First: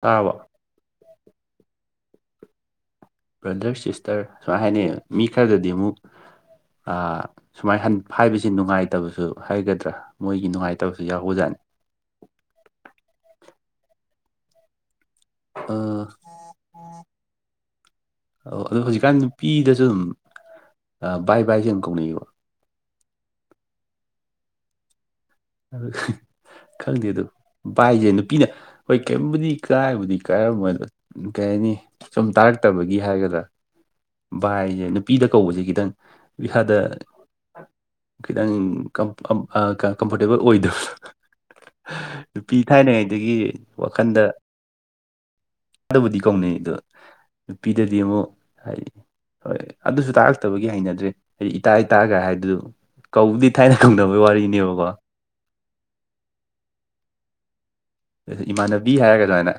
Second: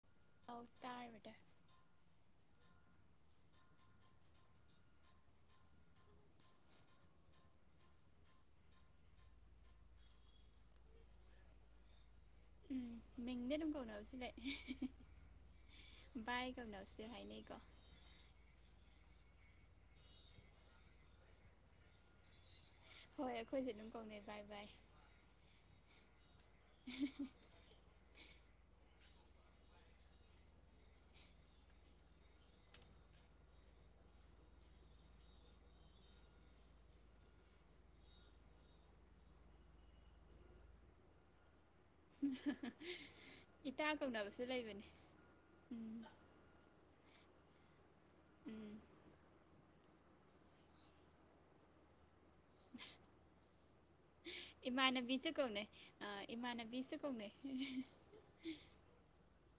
ꯇꯥꯔꯕꯣ ꯑꯧ ꯇꯥꯔꯦ ꯕ꯭ꯔꯗꯔ ꯕ꯭ꯔꯗꯔ ꯁꯤꯁꯇꯔ ꯁꯨꯃꯥꯏ ꯍꯥꯏꯅꯩꯌꯦꯕꯥ ꯃꯤ ꯈꯔꯗꯗꯤ ꯑꯃꯨꯛ ꯑꯥ ꯁꯨꯃꯥꯏ ꯍꯟ ꯍꯥꯏꯕꯁꯤ ꯅꯨꯡꯉꯥꯏꯇꯕꯁꯨ ꯍꯥꯏꯒꯗ꯭ꯔꯥ ꯃꯣꯏꯒꯤ ꯅꯨꯡꯉꯥꯏꯇꯕꯁꯨ ꯌꯥꯎꯕꯖꯥꯠꯅꯤ ꯎꯝ ꯃꯤꯡꯗꯤ ꯑꯗꯨꯝ ꯀꯧꯅꯕꯁꯨ ꯂꯩꯩ ꯚꯥꯏ ꯀꯧꯅꯕꯁꯨ ꯍꯥꯏꯅꯩꯀꯣ ꯑꯣ ꯑꯗꯣ ꯍꯧꯖꯤꯛꯀꯥꯟ ꯅꯨꯄꯤꯗꯁꯨ ꯑꯗꯨꯝ ꯑꯥ ꯚꯥꯏ ꯚꯥꯏꯁꯦ ꯑꯗꯨꯝ ꯀꯧꯅꯩꯌꯦꯕ ꯍꯣꯏ ꯑꯩꯈꯣꯏꯁꯨ ꯑꯗꯨꯝ ꯀꯧꯅꯩ ꯚꯥꯏ ꯚꯥꯏ ꯈꯪꯗꯦ ꯑꯗꯨ ꯚꯥꯏꯁꯦ ꯅꯨꯄꯤꯅ ꯍꯣꯏ ꯀꯩꯝꯕꯨꯗꯤ ꯀꯥꯏꯕꯨꯗꯤ ꯀꯥꯏꯔꯃꯣꯏꯗꯣ ꯀꯩ ꯍꯥꯏꯅꯤ ꯁꯨꯝ ꯇꯥꯔꯛꯇꯕꯒꯤ ꯍꯥꯏꯒꯗ꯭ꯔꯥ ꯚꯥꯏꯁꯦ ꯅꯨꯄꯤꯗ ꯀꯧꯕꯁꯦ ꯈꯤꯇꯪ ꯏꯁꯥꯗ ꯈꯤꯇꯪ ꯀꯝ ꯀꯝꯐꯣꯔꯇꯦꯕꯜ ꯑꯣꯏꯗꯕꯗꯣ ꯅꯨꯄꯤ ꯊꯥꯏꯅꯉꯩꯗꯒꯤ ꯏꯇꯥ ꯋꯥꯈꯟꯗ ꯀꯧꯅꯕꯁꯨ ꯂꯩꯕꯅꯤ ꯑꯗꯨꯕꯨꯗꯤ ꯀꯧꯅꯩ ꯑꯗꯣ ꯅꯨꯄꯤꯗꯗꯤ ꯑꯃꯨꯛ ꯎꯝ ꯍꯥꯏꯗꯤ ꯍꯣꯏ ꯑꯗꯨꯁꯨ ꯇꯥꯔꯛꯇꯕꯒꯤ ꯍꯩꯅꯗ꯭ꯔꯦ ꯍꯥꯏꯗꯤ ꯏꯇꯥ ꯏꯇꯥꯒ ꯍꯥꯏꯕꯗꯨ ꯀꯧꯕꯗꯤ ꯊꯥꯏꯅ ꯀꯧꯅꯕꯒꯤ ꯋꯥꯔꯤꯅꯦꯕꯀꯣ ꯕꯤꯁꯦ ꯀꯧꯅꯩ ꯑꯥ ꯏꯃꯥꯟꯅꯕꯤꯁꯨ ꯀꯧꯅꯩ ꯏꯃꯥꯟꯅꯕꯤ ꯍꯥꯏꯔꯒ ꯑꯗꯨꯃꯥꯏꯅ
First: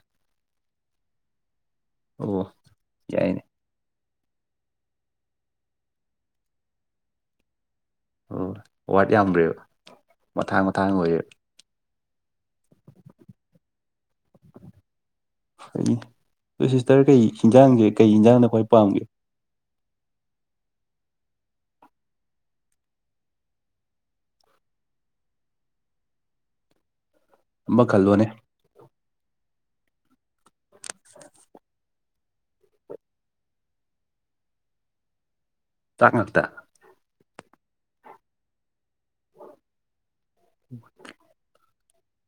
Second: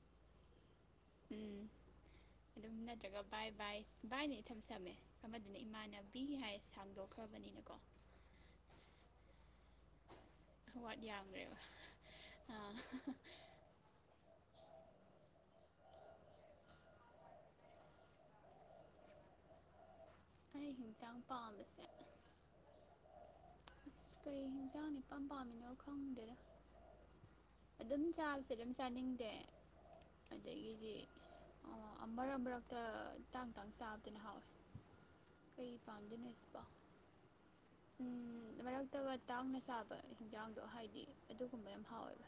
ꯎꯝ ꯑꯣ ꯑꯗꯨꯝ ꯅꯠꯇ꯭ꯔꯒ ꯌꯥꯏꯅꯦ ꯚꯥꯏ ꯚꯥꯏ ꯚꯥꯏꯅ ꯏꯁꯝ ꯁꯝꯃꯦ ꯑꯃꯗꯤꯅꯦ ꯏꯃꯥꯟꯅꯕꯤ ꯍꯥꯏ ꯁꯥꯡꯗꯣꯛꯈ꯭ꯔꯕꯅꯤꯅꯀꯣ ꯑꯣ ꯋꯥꯔ꯭ꯠ ꯌꯥꯝꯒ꯭ꯔꯦꯕ ꯋꯥꯔ꯭ꯠ ꯌꯥꯝꯒ꯭ꯔꯦꯕ ꯑꯥ ꯑꯗꯨ ꯁꯤꯁꯇꯔ ꯀꯩ ꯍꯤꯟꯖꯥꯡꯁꯦ ꯀꯩ ꯌꯦꯟꯖꯥꯡꯅ ꯈ꯭ꯋꯥꯏ ꯄꯥꯝꯒꯦ ꯑꯩꯒꯤ ꯏꯟꯖꯥꯡ ꯄꯥꯝꯕꯁꯦ ꯑꯁ ꯀꯩ ꯌꯦꯟꯖꯥꯡꯅꯥ ꯏꯄꯥꯝ ꯄꯥꯝꯃꯤꯅꯣ ꯈꯪꯗꯦꯗꯥ ꯑꯃ ꯑꯗꯨꯝ ꯈꯜꯂꯣꯅꯦ ꯆꯥ ꯑꯗꯨꯝ ꯆꯥꯅꯤꯡꯗꯦ ꯑꯗꯒꯤꯗꯤ ꯑꯥ ꯃꯔꯛ ꯃꯔꯛꯇ ꯇꯥꯡ ꯇꯥꯡ ꯆꯥꯕꯗꯨꯅ ꯍꯥꯎꯋꯦ ꯑꯩ ꯆꯥꯛ ꯄꯥꯝꯗꯦꯅꯦ ꯉꯥꯛꯇ ꯁꯨꯛꯄꯥꯝ ꯎꯝ ꯃꯔꯛꯇꯒ ꯇꯥꯡꯅ ꯆꯥꯕ ꯍꯤꯟꯖꯥꯡꯗꯣ ꯍꯥꯏꯗꯤ ꯑꯗꯨꯒꯨꯝꯕ ꯌꯥꯝ ꯍꯥꯎꯋꯦꯕ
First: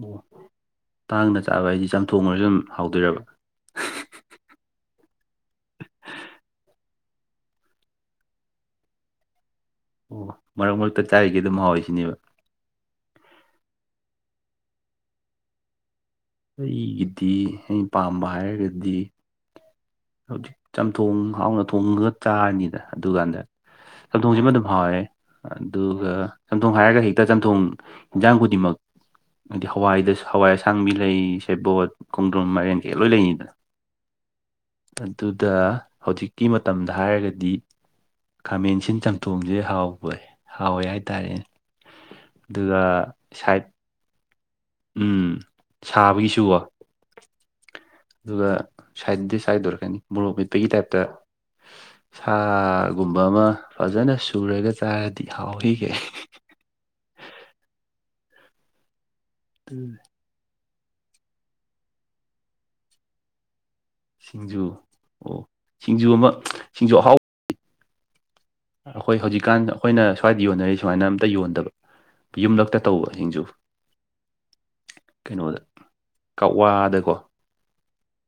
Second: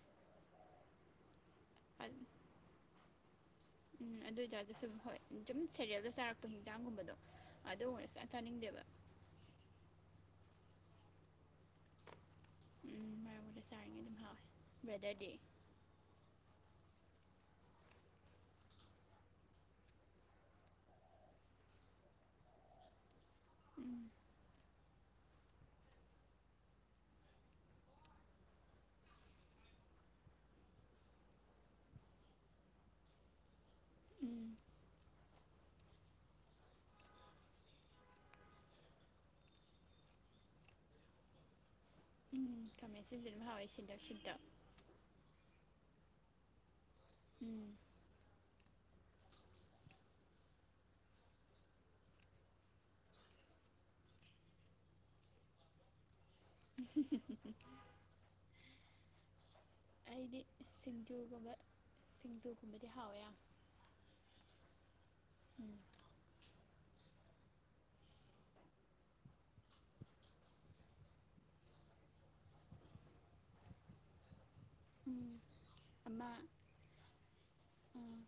ꯑꯣ ꯇꯥꯡꯅ ꯆꯥꯕ ꯍꯥꯏꯗꯤ ꯆꯝꯊꯣꯡ ꯑꯣꯏꯔꯁꯨ ꯑꯗꯨꯝ ꯍꯥꯎꯗꯣꯏꯔꯕ ꯎꯝ ꯑꯗꯨ ꯑꯣꯏꯇꯥꯔꯁꯨ ꯁꯨꯝ ꯍꯣꯏ ꯁꯨꯝ ꯁꯦꯔꯦꯜꯗ ꯆꯥꯔꯛꯄ ꯍꯤꯟꯖꯥꯡꯒꯨꯝꯕꯗꯣ ꯑꯗꯨꯃꯥ ꯁꯨꯡꯆꯥ ꯆꯥꯅꯤꯡꯗꯦꯕ ꯎꯝ ꯃꯔꯛ ꯃꯔꯛꯇ ꯆꯥꯏꯔꯤꯒꯩ ꯑꯗꯨꯝ ꯍꯥꯎꯋꯦ ꯁꯤꯅꯦꯕ ꯎꯝ ꯃꯔꯛ ꯃꯔꯛꯇ ꯆꯥꯔꯤꯉꯩ ꯑꯗꯨꯝ ꯍꯥꯎꯋꯦ ꯕ꯭ꯔꯥꯗ꯭ꯔꯗꯤ ꯑꯩꯒꯤꯗꯤ ꯑꯩꯅ ꯄꯥꯝꯕ ꯍꯥꯏꯔꯒꯗꯤ ꯍꯧꯖꯤꯛ ꯆꯝꯊꯣꯡ ꯍꯥꯎꯅ ꯊꯣꯡꯉꯒ ꯆꯥꯔꯅꯤꯗ ꯑꯗꯨꯒꯥꯟꯗ ꯎꯝ ꯆꯝꯊꯣꯡꯁꯤꯃ ꯑꯗꯨꯝ ꯍꯥꯎꯋꯦ ꯑꯗꯨꯒ ꯆꯝꯊꯣꯡ ꯍꯥꯏꯔꯒ ꯍꯦꯛꯇ ꯆꯝꯊꯣꯡ ꯍꯦꯟꯖꯥꯡ ꯈꯨꯗꯤꯡꯃꯛ ꯍꯥꯏꯗꯤ ꯍꯋꯥꯏꯗ ꯍꯋꯥꯏ ꯑꯁꯥꯡꯕꯤ ꯂꯩ ꯁꯦꯕꯣꯠ ꯈꯣꯡꯗ꯭ꯔꯨꯝ ꯃꯥꯏꯔꯦꯟ ꯀꯩ ꯂꯣꯏ ꯂꯩꯅꯤꯗꯅ ꯎꯝ ꯑꯗꯨꯗ ꯍꯧꯖꯤꯛꯀꯤ ꯃꯇꯝꯗ ꯍꯥꯏꯔꯒꯗꯤ ꯈꯥꯃꯦꯟꯁꯤꯟ ꯆꯝꯊꯣꯡꯖꯦ ꯍꯥꯎꯋꯦ ꯍꯥꯎꯋꯦ ꯍꯥꯏꯇꯥꯔꯦꯅꯦ ꯎꯝ ꯑꯗꯨꯒ ꯈꯥꯃꯦꯟ ꯑꯁꯤꯟꯕꯤꯖꯦ ꯑꯗꯨꯝ ꯁꯥꯏꯠ ꯍꯥꯎꯋꯦ ꯁꯤꯟꯇꯛ ꯁꯤꯟꯇꯛ ꯎꯝ ꯁꯥꯕꯒꯤꯁꯨꯀꯣ ꯎꯝ ꯑꯗꯨꯒ ꯁꯥꯏꯠꯇ ꯗꯤꯁ ꯍꯥꯏꯗꯨꯔ ꯀꯩꯅꯣ ꯃꯣꯔꯣꯛ ꯃꯦꯠꯄꯒꯤ ꯇꯥꯏꯞꯇ ꯁꯥꯒꯨꯝꯕ ꯑꯃ ꯐꯖꯅ ꯁꯨꯔꯒ ꯆꯥꯔꯗꯤ ꯍꯥꯎꯍꯦ ꯍꯨꯝꯍꯨꯝ ꯎꯝ ꯑꯩꯗꯤ ꯁꯤꯡꯖꯨꯒꯨꯝꯕ ꯁꯤꯡꯖꯨꯒꯨꯝꯕꯗꯤ ꯍꯥꯎꯋꯦ ꯌꯥꯝ ꯁꯤꯡꯖꯨ ꯑꯣ ꯎꯝ ꯁꯤꯡꯖꯨ ꯑꯃ ꯁꯤꯡꯖꯨ ꯑꯍꯥꯎ ꯑꯩꯈꯣꯏ ꯍꯧꯖꯤꯛꯀꯥꯟ ꯑꯩꯈꯣꯏꯅ ꯁ꯭ꯋꯥꯏꯗ ꯌꯣꯟꯅꯔꯤ ꯁꯨꯃꯥꯏꯅ ꯑꯝꯇ ꯌꯣꯟꯗꯕ ꯌꯨꯝꯂꯛꯇ ꯇꯧꯕ ꯁꯤꯡꯖꯨ ꯎꯝ ꯀꯩꯅꯣꯗ ꯑꯃ ꯀꯛꯋꯥꯗꯀꯣ ꯎꯝ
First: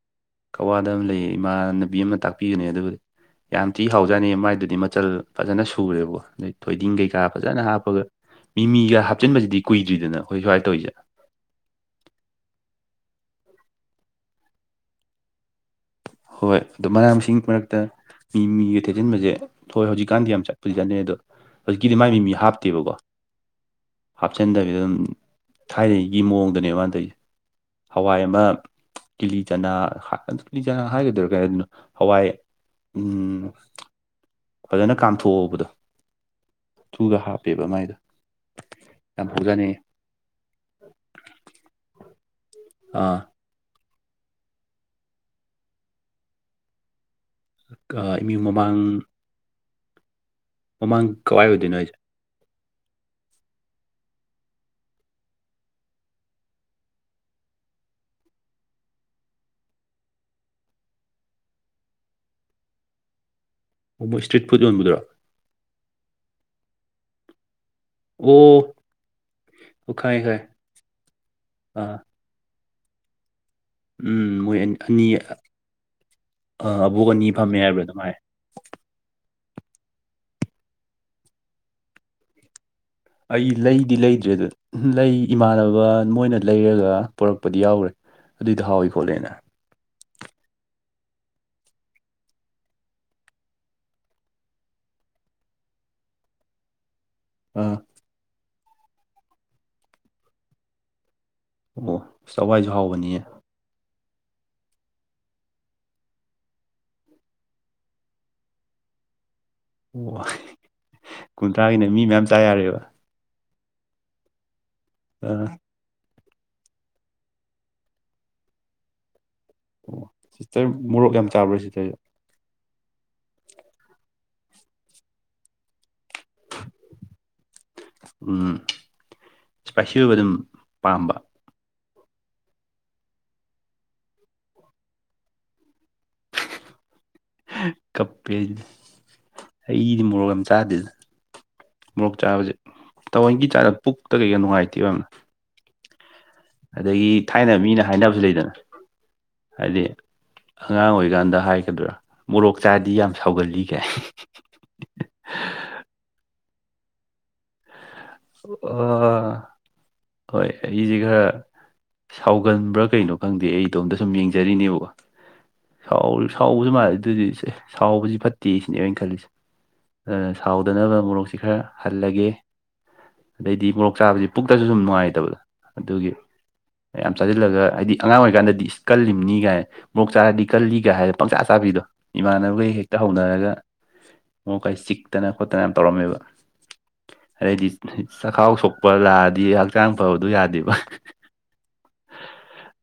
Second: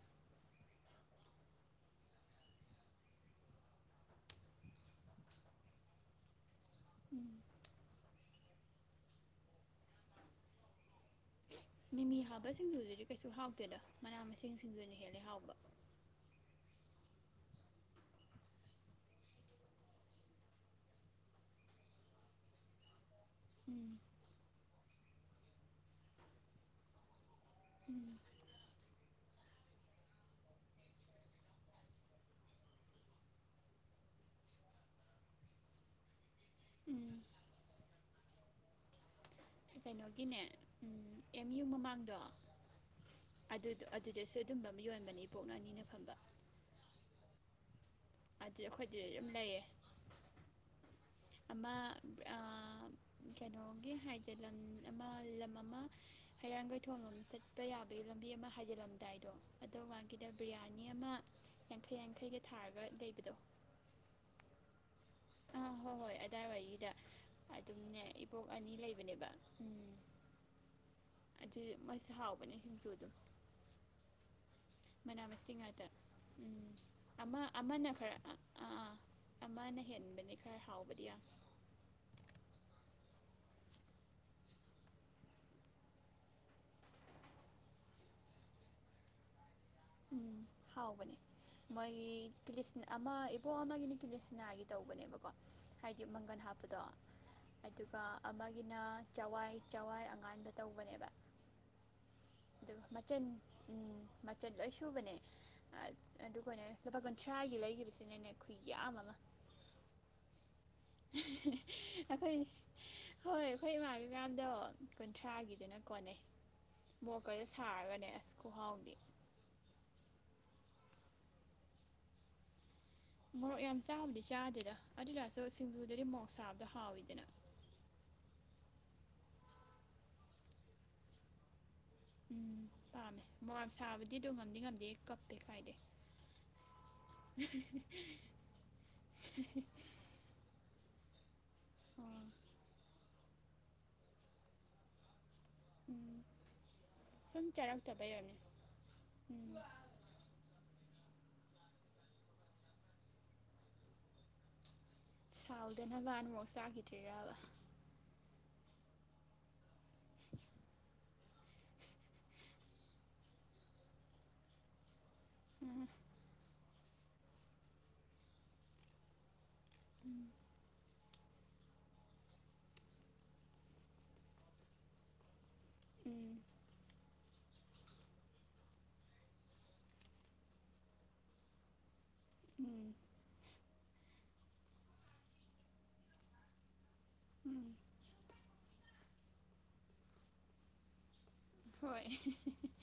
ꯀꯛꯋꯥꯗ ꯑꯃ ꯂꯩꯌꯦ ꯏꯃꯥꯟ ꯅꯕꯤ ꯑꯃꯅ ꯇꯥꯛꯄꯤꯕꯅꯦ ꯑꯗꯨꯕꯨꯗꯤ ꯌꯥꯝ ꯊꯤ ꯍꯥꯎꯖꯥꯠꯅꯤ ꯃꯥꯏꯗꯨꯗꯤ ꯃꯆꯜ ꯐꯖꯅ ꯁꯨꯔꯦꯕꯀꯣ ꯑꯗꯩ ꯊꯣꯏꯗꯤꯡ ꯀꯩꯀꯥ ꯐꯖꯅ ꯍꯥꯞꯄꯒ ꯃꯤꯃꯤꯒ ꯍꯥꯞꯆꯤꯟꯕꯖꯤꯗꯤ ꯀꯨꯏꯗ꯭ꯔꯤꯗꯅ ꯑꯩꯈꯣꯏ ꯁ꯭ꯋꯥꯥꯏ ꯇꯧꯏꯖꯦ ꯃꯤꯃꯤ ꯍꯥꯞꯄ ꯁꯤꯡꯖꯨꯖꯤꯗꯤ ꯀꯩꯁꯨ ꯍꯥꯎꯇꯦꯗ ꯃꯅꯥ ꯃꯁꯤꯡ ꯁꯤꯡꯖꯨꯅ ꯍꯦꯜꯂꯦ ꯍꯥꯎꯕ ꯍꯣꯏ ꯑꯗꯣ ꯃꯅꯥ ꯃꯁꯤꯡ ꯃꯔꯛꯇ ꯃꯤꯃꯤꯒ ꯇꯩꯁꯤꯟꯕꯖꯦ ꯍꯣꯏ ꯍꯧꯖꯤꯛꯀꯥꯟꯗꯤ ꯌꯥꯝ ꯆꯠꯄꯨꯗꯤ ꯆꯠꯅꯩ ꯑꯗꯣ ꯍꯧꯖꯤꯛꯀꯤꯗꯤ ꯃꯥꯏ ꯃꯤ ꯃꯤ ꯍꯥꯞꯇꯦꯕꯀꯣ ꯎꯝ ꯍꯥꯞꯆꯟꯗꯕꯤꯗ ꯑꯗꯨꯝ ꯊꯥꯏꯅꯒꯤ ꯃꯑꯣꯡꯗꯅꯦ ꯃꯥꯅ ꯇꯧꯏꯖꯦ ꯎꯝ ꯍꯋꯥꯏ ꯑꯃ ꯀꯤꯂꯤꯆꯅꯥ ꯍꯥꯞ ꯀꯤꯂꯤ ꯆꯅꯥ ꯍꯥꯏꯒꯗꯨꯏꯔꯥ ꯀꯩ ꯍꯥꯏꯗꯨꯅꯣ ꯍꯋꯥꯏ ꯎꯝ ꯐꯖꯅ ꯀꯥꯝꯊꯣꯛꯑꯕꯗꯣ ꯗꯨꯒ ꯎꯝ ꯍꯥꯞꯄꯦꯕ ꯃꯥꯏꯗꯣ ꯌꯥꯝ ꯊꯨꯖꯥꯠꯅꯤ ꯀꯩꯅꯣꯒꯤꯅꯦ ꯎꯝ ꯑꯦꯝ ꯌꯨ ꯃꯃꯥꯡꯗꯣ ꯑꯥ ꯑꯗꯨꯗꯣ ꯑꯗꯨꯗꯁꯨ ꯑꯗꯨꯝꯕ ꯑꯃ ꯌꯣꯟꯕꯅꯤ ꯏꯕꯣꯛ ꯑꯅꯤꯅ ꯐꯝꯕ ꯀꯥ ꯑꯦꯝ ꯌꯨ ꯑꯗꯨ ꯑꯩꯈꯣꯏꯗꯨꯗꯩ ꯑꯗꯨꯝ ꯂꯩꯌꯦ ꯃꯃꯥꯡ ꯀꯥꯋꯥꯏ ꯑꯣꯏꯗꯨꯏꯅꯣ ꯍꯥꯏꯖꯦ ꯑꯥ ꯀꯩꯅꯣꯒꯤ ꯍꯥꯏꯖꯤꯜ ꯂꯝ ꯑꯃ ꯂꯝ ꯑꯃ ꯍꯩꯔꯥꯡꯒꯣꯏꯊꯣꯡ ꯂꯣꯝ ꯆꯠꯄ ꯌꯥꯕꯒꯤ ꯂꯝꯕꯤ ꯑꯃ ꯍꯥꯏꯖꯤꯜꯂꯝꯗꯥꯏꯗꯣ ꯑꯗꯨ ꯃꯥꯡꯒꯤꯗ ꯕꯤꯔꯌꯥꯅꯤ ꯑꯃ ꯌꯥꯡꯈꯩ ꯌꯥꯡꯈꯩꯒ ꯊꯥꯔꯒ ꯂꯩꯕꯗꯣ ꯃꯣꯏ ꯏꯁꯇ꯭ꯔꯤꯠ ꯐꯨꯗ ꯌꯣꯟꯕꯗꯨꯔꯣ ꯑꯥ ꯍꯣꯏ ꯍꯣꯏ ꯑꯗꯥꯏꯋꯥꯏꯒꯤꯗ ꯑꯗꯨꯝꯅꯦ ꯏꯕꯣꯛ ꯑꯣ ꯑꯅꯤ ꯂꯩꯕꯅꯦꯕ ꯎꯝ ꯑꯣ ꯈꯪꯉꯦ ꯈꯪꯉꯦ ꯑꯗꯨ ꯑꯥ ꯃꯣꯏꯁꯨ ꯍꯥꯎꯕꯅꯦ ꯁꯤꯡꯖꯨ ꯗꯨ ꯎꯝ ꯃꯣꯏ ꯑꯅꯤ ꯃꯅꯥ ꯃꯁꯤꯡ ꯉꯥꯛꯇ ꯎꯝ ꯑꯕꯣꯛ ꯑꯅꯤ ꯑꯃ ꯐꯝꯃꯦ ꯍꯥꯏꯕ꯭ꯔꯥ ꯑꯃꯅ ꯑꯗꯨꯝ ꯍꯥꯏ ꯈꯔ ꯑꯥ ꯑꯥ ꯑꯃꯅ ꯍꯦꯟꯕꯅꯦ ꯈꯔ ꯍꯥꯎꯕꯗꯤ ꯌꯥꯝ ꯑꯩ ꯂꯩꯗꯤ ꯂꯩꯗ꯭ꯔꯗ ꯂꯩ ꯏꯃꯥꯟꯅꯕ ꯃꯣꯏꯅ ꯂꯩꯔꯒ ꯄꯨꯔꯛꯄꯗꯤ ꯌꯥꯎꯒ꯭ꯔꯦ ꯑꯗꯨꯏꯗꯨ ꯍꯥꯎꯏ ꯈꯣꯠꯂꯦꯅ ꯎꯝ ꯍꯥꯎꯕꯅꯦ ꯃꯣꯏꯒꯤ ꯀꯤꯂꯤꯆ ꯑꯃꯥ ꯏꯕꯣꯛ ꯑꯃꯒꯤꯅ ꯀꯤꯂꯤꯆꯅꯥꯒꯤ ꯇꯧꯕꯅꯦꯕꯀꯣ ꯍꯥꯏꯗꯤ ꯃꯪꯒꯟ ꯍꯥꯞꯄꯗꯣ ꯑꯥ ꯑꯗꯨꯒ ꯑꯃꯒꯤꯅ ꯆꯋꯥꯏ ꯆꯋꯥꯏ ꯑꯉꯥꯟꯕ ꯇꯧꯕꯅꯦꯕ ꯑꯣ ꯆꯋꯥꯏꯁꯨ ꯑꯗꯨꯒ ꯍꯥꯎꯕꯅꯤꯌꯦ ꯃꯆꯜ ꯎꯝ ꯆꯜ ꯂꯣꯏ ꯁꯨꯕꯅꯦ ꯑꯁ ꯑꯗꯨꯒꯅꯦ ꯂꯨꯄꯥ ꯀꯨꯟꯊ꯭ꯔꯥꯒꯤ ꯂꯩꯒꯤꯕꯁꯤꯅꯅꯦ ꯈꯨꯌꯥꯝ ꯑꯃ ꯑꯣ ꯀꯨꯟꯊ꯭ꯔꯥꯒꯤꯅ ꯃꯤ ꯃꯌꯥꯝ ꯆꯥ ꯑꯩꯈꯣꯏ ꯌꯥꯔꯦꯕ ꯍꯣꯏ ꯑꯈꯣꯏ ꯏꯃꯥꯅꯕꯤ ꯃꯌꯥꯝꯗꯣ ꯑꯥ ꯀꯨꯟꯊ꯭ꯔꯥꯒꯤꯗꯨꯅ ꯀꯣꯟꯅꯩ ꯃꯣꯛꯀꯖꯦ ꯁꯥꯔꯒꯅꯦ ꯑꯁ ꯈꯨꯍꯥꯎꯗꯤ ꯁꯤꯁꯇꯔ ꯃꯣꯔꯣꯛ ꯌꯥꯝ ꯆꯥꯕ꯭ꯔ ꯁꯤꯁꯇꯔꯖꯦ ꯃꯣꯔꯣꯛ ꯌꯥꯝ ꯆꯥꯕꯨꯗꯤ ꯆꯥꯗꯦꯗ ꯑꯗꯨꯇꯔꯁꯨ ꯁꯤꯡꯖꯨꯗꯗꯤ ꯃꯣꯔꯣꯛ ꯁꯥꯕꯗꯣ ꯍꯥꯎꯋꯤꯗꯅ ꯎꯝ ꯏꯁꯄꯥꯏꯁꯤ ꯑꯣꯏꯕ ꯗꯨꯝ ꯄꯥꯝꯕ ꯎꯝ ꯄꯥꯝꯃꯦ ꯃꯣꯔꯣꯛ ꯌꯥꯝ ꯁꯥꯕꯗꯤ ꯑꯗꯨ ꯉꯝꯗꯤ ꯉꯝꯗꯦꯍꯦ ꯀꯞꯄꯦ ꯀꯥꯏꯗꯩ [unintelligible] ꯀꯞꯄꯦ ꯍꯩ ꯑꯩ ꯗꯤ ꯃꯣꯔꯣꯛ ꯌꯥꯝ ꯆꯥꯗꯦꯗ ꯃꯣꯔꯣꯛ ꯑꯥ ꯆꯥꯕꯖꯦ ꯊꯧꯋꯣꯏꯟꯒꯤ ꯆꯥꯗ ꯄꯨꯛꯇ ꯀꯩꯒ ꯅꯨꯡꯉꯥꯏꯇꯦꯕ ꯌꯥꯝꯅ ꯎꯝ ꯑꯗꯒꯤ ꯁꯨꯝ ꯊꯥꯏꯅ ꯃꯤꯅ ꯆꯥꯔꯛꯇꯕꯩ ꯍꯥꯏꯅꯕꯁꯨ ꯑꯣꯏꯔꯝꯅꯤ ꯂꯩꯗꯅ ꯎꯝ ꯍꯥꯏꯗꯤ ꯑꯉꯥꯡ ꯑꯣꯏꯔꯤꯀꯥꯟꯗ ꯍꯥꯏꯒꯗ꯭ꯔꯥ ꯃꯣꯔꯣꯛ ꯆꯥꯗꯤ ꯌꯥꯝ ꯁꯥꯎꯒꯜꯂꯤꯒꯥꯏ [inaudible] ꯁꯥꯎꯗꯅꯕꯅ ꯃꯣꯔꯣꯛ ꯆꯥꯒꯤꯗ꯭ꯔꯤꯔꯕ ꯑꯥ ꯍꯣꯏ ꯑꯩꯖꯤ ꯈꯔ ꯁꯥꯎꯒꯟꯕ꯭ꯔꯥ ꯀꯩꯅꯣ ꯈꯪꯗꯦ ꯑꯩ ꯏꯇꯣꯝꯗ ꯁꯨꯝ ꯌꯦꯡꯖꯔꯤꯅꯦꯕꯀꯣ ꯁꯥꯎ ꯁꯥꯎꯕꯁꯨ ꯃꯥꯜꯂꯤ ꯑꯗꯨꯗꯤ ꯁꯦ ꯁꯥꯎꯕꯁꯤ ꯐꯠꯇꯦ ꯁꯤꯅꯦ ꯑꯩ ꯈꯜꯂꯤꯁꯦ ꯑꯗꯨꯅ ꯎꯝ ꯁꯥꯎꯗꯅꯕ ꯃꯣꯔꯣꯛꯁꯤ ꯈꯔ ꯍꯜꯂꯒꯦ ꯑꯗꯩꯗꯤ ꯃꯣꯔꯣꯛ ꯆꯥꯕꯖꯤ ꯄꯨꯛꯇꯁꯨ ꯁꯨꯝ ꯅꯨꯡꯉꯥꯏꯇꯕꯗꯣ ꯑꯗꯨꯒꯤ ꯎꯝ ꯌꯥꯝ ꯆꯥꯖꯤꯜꯂꯒ ꯍꯥꯏꯗꯤ ꯑꯉꯥꯡ ꯑꯣꯏꯀꯥꯟꯗꯗꯤ ꯏꯁ ꯀꯜꯂꯤꯝꯅꯤ ꯀꯥꯏꯅ ꯃꯣꯔꯣꯛ ꯆꯥꯔꯗꯤ ꯀꯜꯂꯤꯒ ꯍꯥꯏ ꯄꯪꯆꯥ ꯆꯥꯕꯤꯗꯣ ꯏꯃꯥꯟꯅꯕꯒꯩ ꯎꯝ ꯍꯦꯛꯇ ꯍꯧꯅꯔꯒ ꯃꯣꯔꯣꯀ ꯆꯤꯛꯇꯅ ꯈꯣꯠꯇꯅ ꯌꯥꯝ ꯇꯧꯔꯝꯃꯦꯕ ꯑꯗꯩꯗꯤ ꯎꯝ ꯆꯈꯥꯎ ꯁꯣꯛꯄ ꯂꯥꯛꯑꯗꯤ ꯍꯛꯆꯥꯡ ꯐꯕꯗꯨ ꯌꯥꯗꯦꯕ ꯍꯣꯏ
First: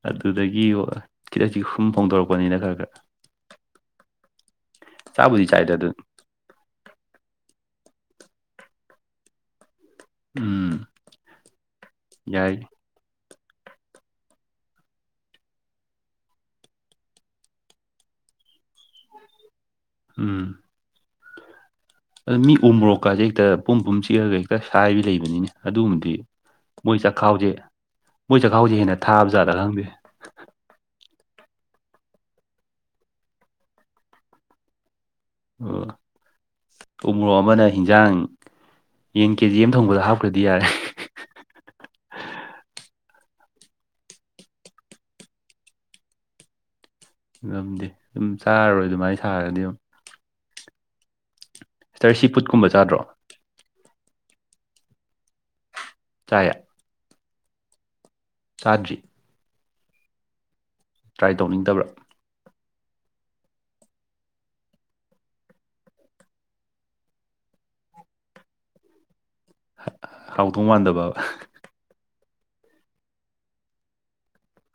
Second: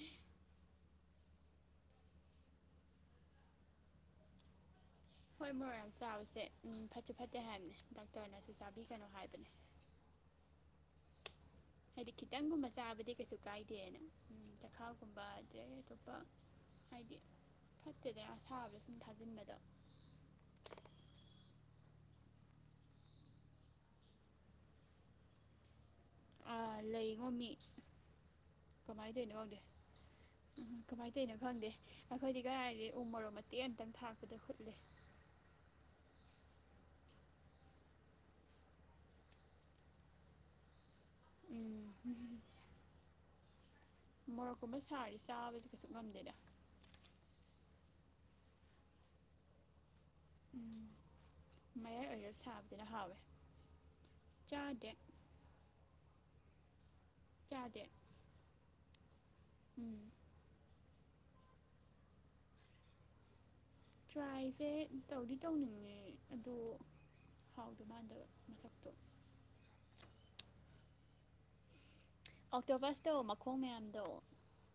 ꯑꯗꯨꯗꯒꯤ [unintelligible] ꯐꯣꯡꯗꯣꯔꯛꯄꯅꯤꯗ ꯈꯔ ꯈꯔ ꯆꯥꯕꯨꯗꯤ ꯍꯣꯏ ꯆꯥꯏꯗ ꯃꯣꯔꯣꯛ ꯑꯗꯨ ꯌꯥꯝ ꯆꯥꯕꯁꯦ ꯎꯝ ꯐꯠꯁꯨ ꯐꯠꯇꯦ ꯍꯥꯏꯝꯅꯦ ꯗꯥꯛꯇꯔꯅꯁꯨ ꯆꯥꯕꯤꯒꯅꯨ ꯍꯥꯏꯕꯅꯦ ꯎꯝ ꯍꯥꯏꯗꯤ ꯌꯥꯏ ꯈꯤꯇꯪꯒꯨꯝꯕ ꯆꯥꯕꯗꯤ ꯀꯩꯁꯨ ꯀꯥꯏꯗꯦꯅ ꯎꯝ ꯆꯈꯥꯎꯒꯨꯝꯕ ꯑꯗꯩ ꯑꯇꯣꯞꯄ ꯍꯥꯏꯗꯤ ꯐꯠꯇꯦꯗ ꯑꯁꯥꯕ ꯁꯨꯝ ꯊꯥꯖꯤꯟꯕꯗꯣ ꯎꯝ ꯑꯗꯨ ꯃꯤ ꯎꯃꯣꯛꯀꯥꯖꯦ ꯍꯦꯛꯇ ꯄꯨꯝ ꯄꯨꯝ ꯆꯤꯛꯑꯒ ꯍꯦꯛꯇ ꯁꯥꯏꯕꯤ ꯂꯩꯕꯅꯤꯅꯦ ꯑꯗꯨꯒꯨꯝꯕꯗꯤ ꯑꯥ ꯃꯣꯏ ꯂꯩ ꯉꯣꯃꯤ ꯆꯥꯛꯈꯥꯎꯖꯦ ꯃꯣꯏ ꯆꯈꯥꯎꯖꯦ ꯍꯦꯟꯅ ꯊꯥꯕ ꯖꯥꯠꯂ ꯈꯪꯗꯦ ꯀꯃꯥꯏꯟ ꯇꯣꯏꯅꯣ ꯈꯪꯗꯦ ꯑꯩꯈꯣꯏꯗꯤ ꯀꯔꯥꯏꯗꯩ ꯎꯃꯣꯔꯣꯛ ꯃꯇꯦꯛ ꯑꯝꯇꯪ ꯊꯥꯛꯄꯗ ꯍꯨꯠꯂꯦ ꯑꯣ ꯎ ꯃꯣꯔꯣꯛ ꯑꯃꯅ ꯍꯤꯟꯖꯥꯡ ꯌꯦꯟ ꯀꯦꯖꯤ ꯑꯃ ꯊꯣꯡꯕꯗ ꯍꯥꯞꯈ꯭ꯔꯗꯤ ꯌꯥꯔꯦ ꯎꯝ ꯍꯥ ꯃꯣꯔꯣꯛꯀꯨꯝꯕ ꯁꯥꯔꯗꯤ ꯆꯥꯕꯁꯤ ꯀꯩꯁꯨ ꯉꯝꯗꯦꯗ ꯉꯝꯗꯦ ꯑꯗꯨꯝ ꯆꯥꯔꯔꯣꯏ ꯑꯗꯨꯃꯥꯏꯟ ꯁꯥꯔꯗꯤ ꯗꯨꯝ ꯎꯝ ꯃꯌꯥꯏ ꯁꯤꯁꯇꯔ ꯁꯤ ꯑꯣꯏꯔꯞ ꯐꯨꯗꯀꯨꯝꯕ ꯁꯥꯕꯗꯨꯅ ꯆꯥꯗ꯭ꯔꯣ ꯍꯥꯎꯋꯦ ꯆꯥꯗꯦ ꯆꯥꯏꯌꯦ ꯆꯥꯗꯦ ꯆꯥꯗ꯭ꯔꯤ ꯎꯨꯝ ꯇ꯭ꯔꯥꯏ ꯇꯧꯅꯤꯡꯗꯕ꯭ꯔꯥ ꯇ꯭ꯔꯥꯏꯁꯦ ꯇꯧꯗꯤ ꯇꯧꯅꯤꯡꯉꯦ ꯑꯗꯣ ꯍꯥꯎꯗꯣ ꯃꯥꯟꯗꯕ ꯃꯁꯛꯇꯣ ꯍꯥ ꯍꯥꯎꯗꯧ ꯃꯥꯟꯗꯕ ꯑꯣꯛꯇꯣꯄꯁꯇꯣ ꯃꯈꯣꯡ ꯃꯌꯥꯝꯗꯣ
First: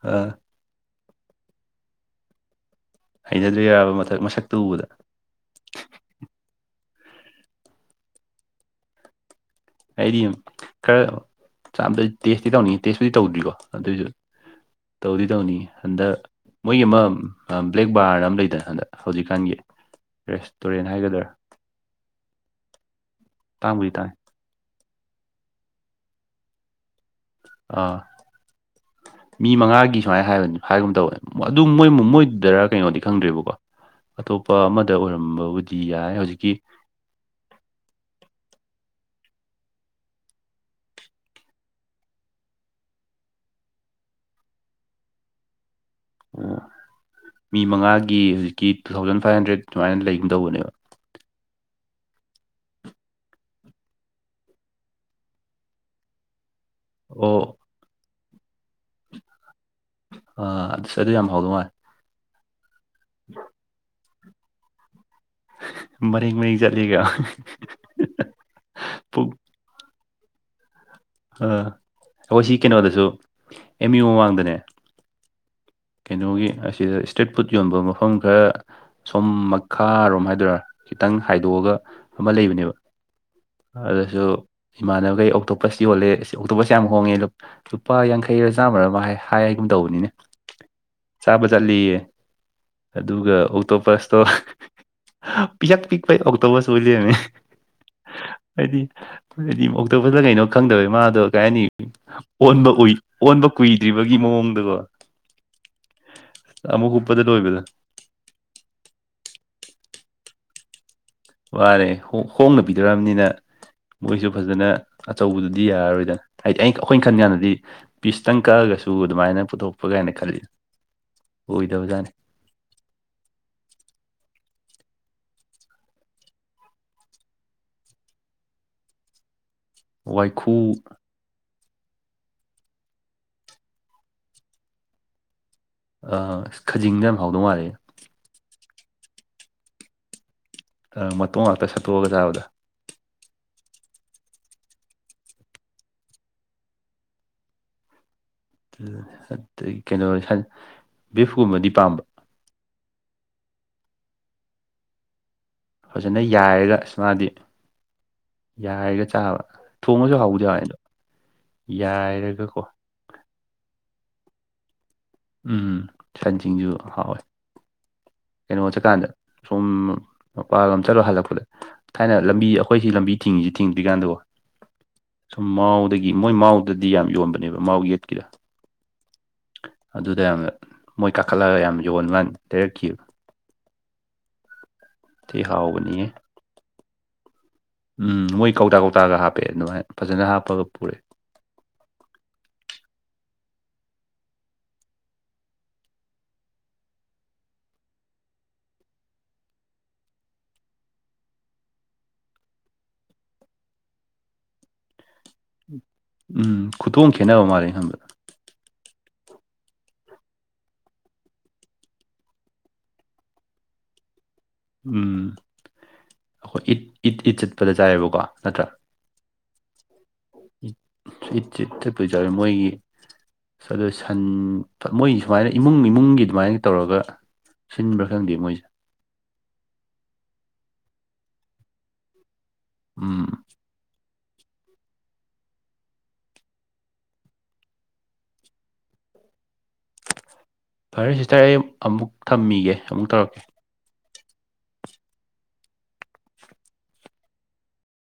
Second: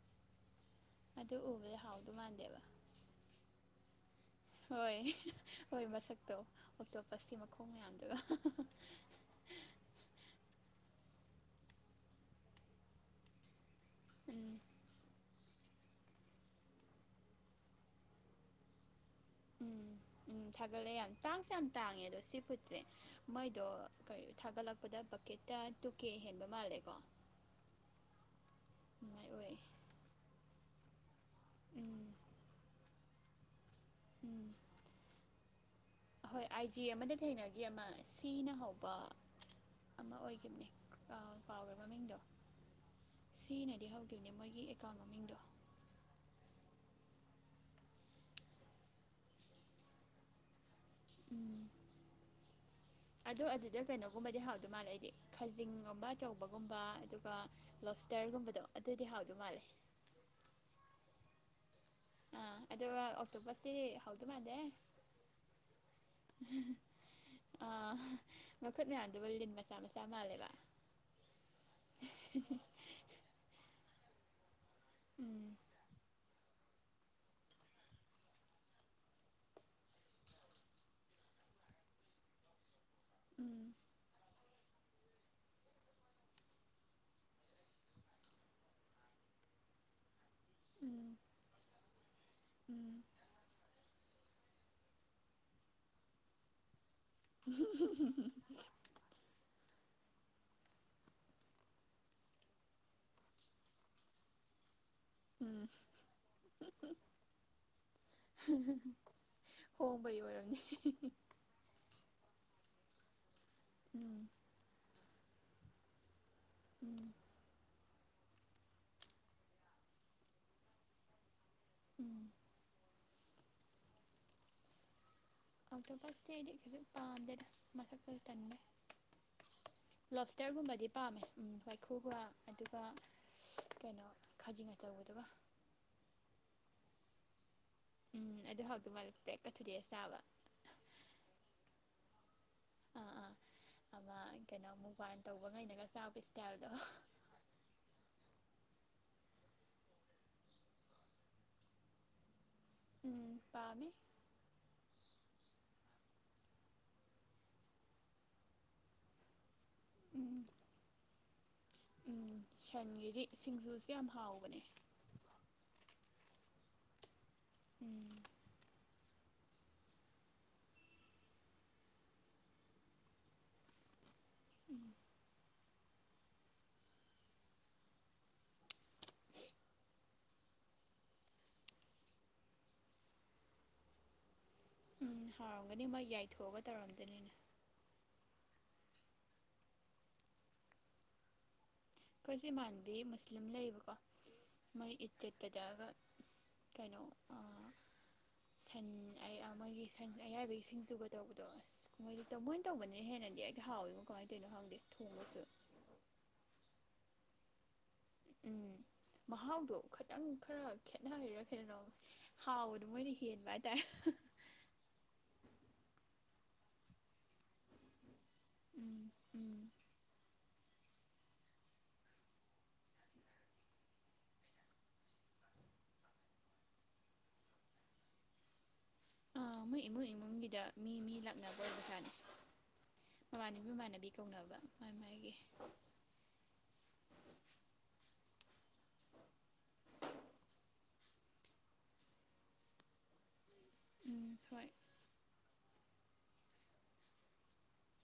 ꯑꯥ ꯑꯗꯨ ꯎꯕꯗ ꯍꯥꯎꯗꯧ ꯃꯥꯟꯗꯦꯕ ꯍꯩꯅꯗ꯭ꯔꯤꯔꯕ ꯃꯊꯛ ꯃꯁꯛ ꯍꯣꯏ ꯍꯣꯏ ꯃꯁꯛꯇꯣ ꯑꯣꯛꯇꯣꯄꯁꯀꯤ ꯃꯈꯣꯡ ꯃꯌꯥꯝꯗꯨꯒ ꯍꯥ ꯍꯥ ꯍ ꯑꯩꯗꯤ ꯈꯔ ꯆꯥꯝꯗ ꯇꯦꯁꯇꯤ ꯇꯧꯅꯤꯡꯉꯤ ꯇꯦꯁꯄꯨꯗꯤ ꯇꯧꯗ꯭ꯔꯤꯀꯣ ꯑꯗꯨꯏꯁꯨ ꯎꯨꯝ ꯇꯧꯗꯤ ꯇꯧꯅꯤꯡꯉꯦ ꯍꯟꯗꯛ ꯃꯣꯏꯒꯤ ꯑꯃ ꯑꯥ ꯕ꯭ꯂꯦꯛ ꯕꯥꯔꯑꯅ ꯑꯃ ꯂꯩꯗꯅ ꯍꯟꯗꯛ ꯍꯧꯖꯤꯛꯀꯥꯟꯒꯤ ꯎꯝ ꯎꯝ ꯔꯦꯁꯇꯨꯔꯦꯟ ꯊꯥꯒꯠꯂꯦ ꯌꯥꯝ ꯍꯥꯏꯒꯗ꯭ꯔꯥ ꯇꯥꯡꯁꯨ ꯌꯥꯝ ꯇꯥꯡꯉꯦ ꯑꯗꯣ ꯁꯤ ꯐꯨꯠꯁꯦ ꯃꯣꯏꯗꯣ ꯇꯥꯡꯕꯨꯗꯤ ꯇꯥꯡꯉꯦ ꯀꯔꯤ ꯊꯥꯒꯠꯂꯛꯄꯗ ꯕꯛꯀꯦꯠꯇ ꯇꯨ ꯀꯦ ꯍꯦꯟꯕ ꯃꯥꯜꯂꯦꯀꯣ ꯑꯥ ꯑꯗꯨꯃꯥꯏ ꯃꯤ ꯑꯣꯏ ꯃꯉꯥꯒꯤ ꯁꯨꯃꯥꯏꯅ ꯍꯥꯏꯕꯅꯤ ꯍꯥꯏꯒꯨꯝ ꯇꯧꯕꯅꯦ ꯑꯗꯨ ꯃꯣꯏ ꯎꯝ ꯃꯣꯏꯗꯨꯗꯔ ꯀꯩꯅꯣꯗꯤ ꯈꯪꯗ꯭ꯔꯦꯕꯀꯣ ꯎꯝ ꯑꯇꯣꯞꯄ ꯑꯃꯗ ꯑꯣꯏꯔꯝꯕꯕꯨꯗꯤ ꯌꯥꯏ ꯍꯧꯖꯤꯛꯀꯤ ꯆꯦ ꯑꯃꯗ ꯊꯦꯡꯅꯈꯤ ꯑꯃ ꯁꯤꯅ ꯍꯧꯕ ꯑꯃ ꯑꯣꯏꯈꯤꯕꯅꯦ ꯀꯥꯎꯕꯨ ꯀꯥꯎꯈ꯭ꯔꯦ ꯃꯃꯤꯡꯗꯣ ꯁꯤꯅꯗꯤ ꯍꯧꯈꯤꯕꯅꯦ ꯃꯣꯏꯒꯤ ꯑꯦꯀꯥꯎꯟ ꯃꯃꯤꯡꯗꯣ ꯑꯣ ꯃꯤ ꯃꯉꯥꯒꯤ ꯍꯧꯖꯤꯛꯀꯤ ꯇꯨ ꯊꯥꯎꯖꯟ ꯐꯥꯏꯚ ꯍꯟꯗ꯭ꯔꯦꯠ ꯑꯗꯨꯃꯥꯏꯅ ꯂꯩꯒꯨꯝ ꯇꯧꯕꯅꯦꯕ ꯎꯨꯝ ꯑꯗꯣ ꯑꯗꯨꯗ ꯀꯩꯅꯣꯒꯨꯝꯕꯗꯤ ꯍꯥꯎꯗꯣꯏ ꯃꯥꯜꯂꯦ ꯑꯩꯗꯤ ꯈꯥꯖꯤꯡꯒꯨꯝꯕ ꯆꯧꯕꯒꯨꯝꯕ ꯑꯗꯨꯒ ꯑꯣ ꯂꯣꯞꯁꯇꯔꯒꯨꯝꯕꯗꯣ ꯑꯗꯨꯗꯤ ꯍꯥꯎꯗꯧ ꯃꯥꯜꯂꯦ ꯑꯥ ꯑꯗꯨ ꯌꯥꯝ ꯍꯥꯎꯗꯧ ꯃꯥꯜꯂꯦ ꯑꯥ ꯑꯗꯨꯒ ꯑꯣꯛꯇꯣꯄꯁꯇꯤ ꯍꯥꯎꯗꯧ ꯃꯥꯟꯗꯦ ꯃꯔꯦꯡ ꯃꯔꯦꯡ ꯍꯤ ꯆꯠꯂꯤꯒ ꯑꯥ ꯍ ꯃꯈꯨꯠ ꯃꯌꯥꯝꯗꯨꯕꯨ ꯄꯨꯛ ꯂꯤꯟ ꯃꯆꯥ ꯃꯆꯥ ꯃꯥꯜꯂꯦꯕ ꯑꯥ ꯑꯩꯈꯣꯏ ꯁꯤ ꯀꯩꯅꯣꯗꯁꯨ ꯑꯦꯝ ꯌꯨ ꯃꯃꯥꯡꯗꯅꯦ ꯎꯨꯝ ꯀꯩꯅꯣꯒꯤ ꯑꯁꯤꯗ ꯏꯁꯇ꯭ꯔꯤꯠ ꯐꯨꯗ ꯌꯣꯟꯕ ꯃꯐꯝ ꯈꯔ ꯁꯣꯝ ꯃꯈꯥꯔꯣꯝ ꯍꯥꯏꯗꯣꯏꯔꯥ ꯈꯤꯇꯪ ꯍꯥꯏꯗꯣꯛꯑꯒ ꯑꯃ ꯂꯩꯕꯅꯦꯕ ꯎꯝ ꯑꯗꯨꯗꯁꯨ ꯏꯃꯥꯟꯅꯕꯈꯩ ꯑꯣꯛꯇꯣꯄꯁ ꯌꯣꯜꯂꯦ ꯑꯣꯛꯇꯣꯄꯁ ꯌꯥꯝ ꯍꯣꯡꯉꯦ ꯂꯨ ꯂꯨꯄꯥ ꯌꯥꯡꯈꯩꯔ ꯆꯥꯝꯃꯔ ꯑꯃ ꯍꯥꯏ ꯍꯥꯏꯒꯨꯝ ꯇꯧꯕꯅꯤꯅꯦ ꯎꯝ ꯆꯥꯕ ꯆꯠꯂꯤꯌꯦ ꯎꯝ ꯑꯗꯨꯒ ꯑꯣꯛꯇꯣꯄꯁꯇꯣ ꯄꯤꯁꯛ ꯄꯤꯛꯄꯤ ꯑꯣꯛꯇꯣꯄꯁ ꯑꯣꯏ ꯂꯩꯔꯝꯃꯦ [unintelligible] ꯑꯣꯛꯇꯣꯄꯁꯂꯥ ꯀꯩꯅꯣ ꯈꯪꯗꯕꯒꯤ ꯃꯥꯗꯣ ꯀꯩ ꯍꯥꯏꯅꯤ ꯑꯣꯟꯕ ꯎꯏ ꯑꯣꯟꯕ ꯀꯨꯏꯗ꯭ꯔꯤꯕꯒꯤ ꯃꯑꯣꯡꯗꯒꯣ ꯎꯝ ꯑꯃꯨꯛ ꯍꯨꯛꯄꯗ ꯂꯣꯏꯕꯗꯣ ꯍꯣꯡꯕꯩ ꯑꯣꯏꯔꯝꯅꯤ ꯋꯥꯔꯦ ꯍꯣꯡꯅ ꯄꯤꯗꯔꯛꯑꯕꯅꯤꯅ ꯎꯝ ꯃꯣꯏꯁꯨ ꯐꯖꯅ ꯑꯆꯧꯕꯗꯨꯗꯤ ꯌꯥꯔꯔꯣꯏꯗꯅ ꯍꯥꯏꯗꯤ ꯑꯩ ꯑꯩꯈꯣꯏꯅ ꯎꯝ ꯈꯟ ꯀꯥꯟꯗꯗꯤ ꯄꯤꯁꯇꯪ ꯀꯛꯑꯒꯁꯨ ꯑꯗꯨꯃꯥꯏꯅ ꯄꯨꯊꯣꯛꯄ ꯀꯥꯏꯅ ꯈꯜꯂꯤ ꯑꯣꯏꯗꯕꯖꯥꯠꯅꯤ ꯎꯝ ꯑꯣꯛꯇꯣꯄꯁꯇꯤ ꯑꯩꯗꯤ ꯈꯖꯤꯛ ꯄꯥꯝꯗꯦꯗ ꯃꯁꯛꯇꯣ ꯇꯟꯕꯩ ꯋꯥꯏꯈꯨ ꯂꯣꯞꯁꯇꯔꯒꯨꯝꯕꯗꯤ ꯄꯥꯝꯃꯦ ꯎꯝ ꯋꯥꯏꯈꯨꯒ ꯑꯗꯨꯒ ꯀꯩꯅꯣ ꯈꯥꯖꯤꯡ ꯑꯆꯧꯕꯗꯨꯒ ꯑ ꯈꯖꯤꯡꯗꯣ ꯌꯥꯝ ꯍꯥꯎꯗꯧ ꯃꯥꯜꯂꯦ ꯎꯝ ꯑꯗꯨ ꯍꯥꯎꯗꯧ ꯃꯥꯜꯂꯦ ꯄ꯭ꯔꯦꯛꯀ ꯊꯨꯗꯦꯛꯑ ꯆꯥꯕ ꯑ ꯃꯇꯣꯡ ꯉꯥꯛꯇ ꯁꯠꯇꯣꯛꯑꯒ ꯆꯥꯕꯗꯣ ꯑꯥ ꯑꯥ ꯑꯃ ꯀꯩꯅꯣ ꯃꯨꯛꯕꯥꯡ ꯇꯧꯕꯉꯩꯅꯒ ꯆꯥꯕ ꯏꯁꯇꯥꯏꯜꯗꯣ ꯑꯗꯒꯤ ꯀꯩꯅꯣ ꯁꯟ ꯕꯤꯐꯀꯨꯝꯕꯗꯤ ꯄꯥꯝꯕ꯭ꯔꯣ ꯎꯝ ꯄꯥꯝꯃꯤ ꯐꯖꯅ ꯌꯥꯏꯔꯒ ꯑꯁ ꯃꯥꯗꯤ ꯌꯥꯏꯔꯒ ꯆꯥꯕ ꯊꯣꯡꯉꯖꯨ ꯍꯥꯎꯕꯨꯗꯤ ꯎꯝ ꯍꯥꯎꯋꯦ ꯑꯗꯣ ꯌꯥꯏꯔ ꯎꯝ ꯁꯟꯒꯤꯗꯤ ꯁꯤꯡꯖꯨꯁꯨ ꯌꯥꯝ ꯍꯥꯎꯕꯅꯦ ꯎꯝ ꯁꯟ ꯁꯤꯡꯖꯨ ꯍꯥꯎꯋꯦ ꯎꯝ ꯀꯩꯅꯣ ꯆꯠꯀꯥꯟꯗ ꯁꯣꯝ ꯃꯄꯥꯜꯂꯣꯝ ꯆꯠꯂꯨ ꯍꯜꯂꯛꯄꯗ ꯊꯥꯏꯅ ꯂꯝꯕꯤ ꯑꯩꯈꯣꯏꯁꯤ ꯂꯝꯕꯤ ꯊꯤꯡꯉꯤꯁꯤ ꯊꯤꯡꯗ꯭ꯔꯤꯀꯥꯟꯗꯀꯣ ꯁꯨꯝ ꯃꯥꯎꯗꯒꯤ ꯃꯣꯏ ꯃꯥꯎꯗꯗꯤ ꯌꯥꯝ ꯌꯣꯟꯕꯅꯦꯕ ꯃꯥꯎ ꯒꯦꯠꯀꯤꯗ ꯑꯗꯨꯗ ꯌꯥꯝꯅ ꯃꯣꯏ ꯀꯥꯈꯠꯂꯒ ꯌꯥꯝ ꯌꯣꯟꯕꯥꯟ ꯂꯩꯔꯛꯈꯤꯕ ꯎꯝ ꯊꯤ ꯍꯥꯎꯔꯝꯒꯅꯤ ꯃꯣꯏ ꯍꯥꯎꯕꯅꯤꯍꯦ ꯌꯥꯏꯊꯣꯛꯑꯒ ꯇꯧꯔꯝꯗꯣꯏꯅꯤꯅꯦ ꯎꯝ ꯃꯣꯏ ꯀꯧꯇꯥ ꯀꯧꯇꯥꯒ ꯍꯥꯞꯄꯦ ꯑꯗꯨꯃꯥꯏ ꯐꯖꯅ ꯍꯥꯞꯄꯒ ꯄꯨꯔꯛꯑꯦ ꯑꯩꯈꯣꯏꯁꯤ ꯏꯃꯥꯟꯅꯕꯤ ꯃꯨꯁꯂꯤꯝ ꯂꯩꯌꯦꯕꯀꯣ ꯃꯣꯏ ꯏꯠ ꯆꯠꯄꯗꯒ ꯀꯩꯅꯣ ꯑ ꯁꯟ ꯑꯌꯥ ꯃꯣꯏꯒꯤ ꯁꯟ ꯑꯌꯥꯏꯕꯒꯤ ꯁꯤꯡꯖꯨꯕ ꯇꯧꯕꯗꯣ ꯑꯁ ꯃꯣꯢꯗꯤ ꯑꯗꯣ ꯃꯣꯏꯅ ꯇꯧꯕꯅ ꯍꯦꯟꯅꯗꯤ ꯍꯦꯛꯇ ꯍꯥꯎꯋꯦꯉꯣ ꯀꯃꯥꯏ ꯇꯧꯋꯤꯅꯣ ꯈꯪꯗꯦ ꯊꯣꯡꯉꯁꯨ ꯎꯝ ꯈꯨꯊꯣꯡ ꯈꯦꯠꯅꯕ ꯃꯥꯜꯂꯦ ꯑꯩ ꯈꯟꯕꯗ ꯎꯝ ꯃꯍꯥꯎꯗꯣ ꯈꯩꯇꯪ ꯈꯔ ꯈꯦꯠꯅꯔꯤꯔ ꯀꯩꯅꯣ ꯍꯥꯎꯕꯗꯣ ꯃꯣꯏꯅ ꯍꯦꯟꯕ ꯍꯥꯢꯇꯥꯔꯦ ꯎꯝ ꯑꯩꯈꯣꯏ ꯏꯠ ꯏꯠ ꯏꯠ ꯆꯠꯄꯗ ꯆꯥꯏꯌꯦꯕꯀꯣ ꯅꯠꯇ꯭ꯔꯥ ꯎꯝ ꯎꯝ ꯏꯠ ꯏꯠꯁꯦ ꯆꯠꯄꯨꯗꯤ ꯆꯠꯂꯦ ꯃꯣꯏꯒꯤ ꯑꯗꯣ ꯁꯟ ꯃꯣꯏ ꯁꯨꯃꯥꯏꯅ ꯏꯃꯨꯡ ꯏꯃꯨꯡꯒꯤ ꯑꯗꯨꯃꯥꯏꯅ ꯇꯧꯔꯒ ꯁꯤꯟꯕ꯭ꯔꯥ ꯈꯪꯗꯦ ꯃꯣꯏꯁꯦ ꯑ ꯃꯣꯏ ꯏꯃꯨꯡ ꯏꯃꯨꯡꯒꯤꯗ ꯃꯤ ꯃꯤ ꯂꯥꯛꯅꯕ ꯑꯣꯏꯕꯖꯥꯠꯅꯦ ꯎꯝ ꯃꯃꯥꯟꯅꯕꯤ ꯃꯃꯥꯟꯅꯕꯤ ꯇꯧꯅꯕ ꯃꯥꯥꯏ ꯃꯥꯥꯏꯒꯤ ꯐꯔꯦ ꯁꯤꯁꯇꯔ ꯑꯩ ꯑꯃꯨꯛ ꯊꯝꯃꯤꯒꯦ ꯑꯃꯨꯛ ꯇꯧꯔꯛꯀꯦ ꯎꯝ ꯍꯣꯏ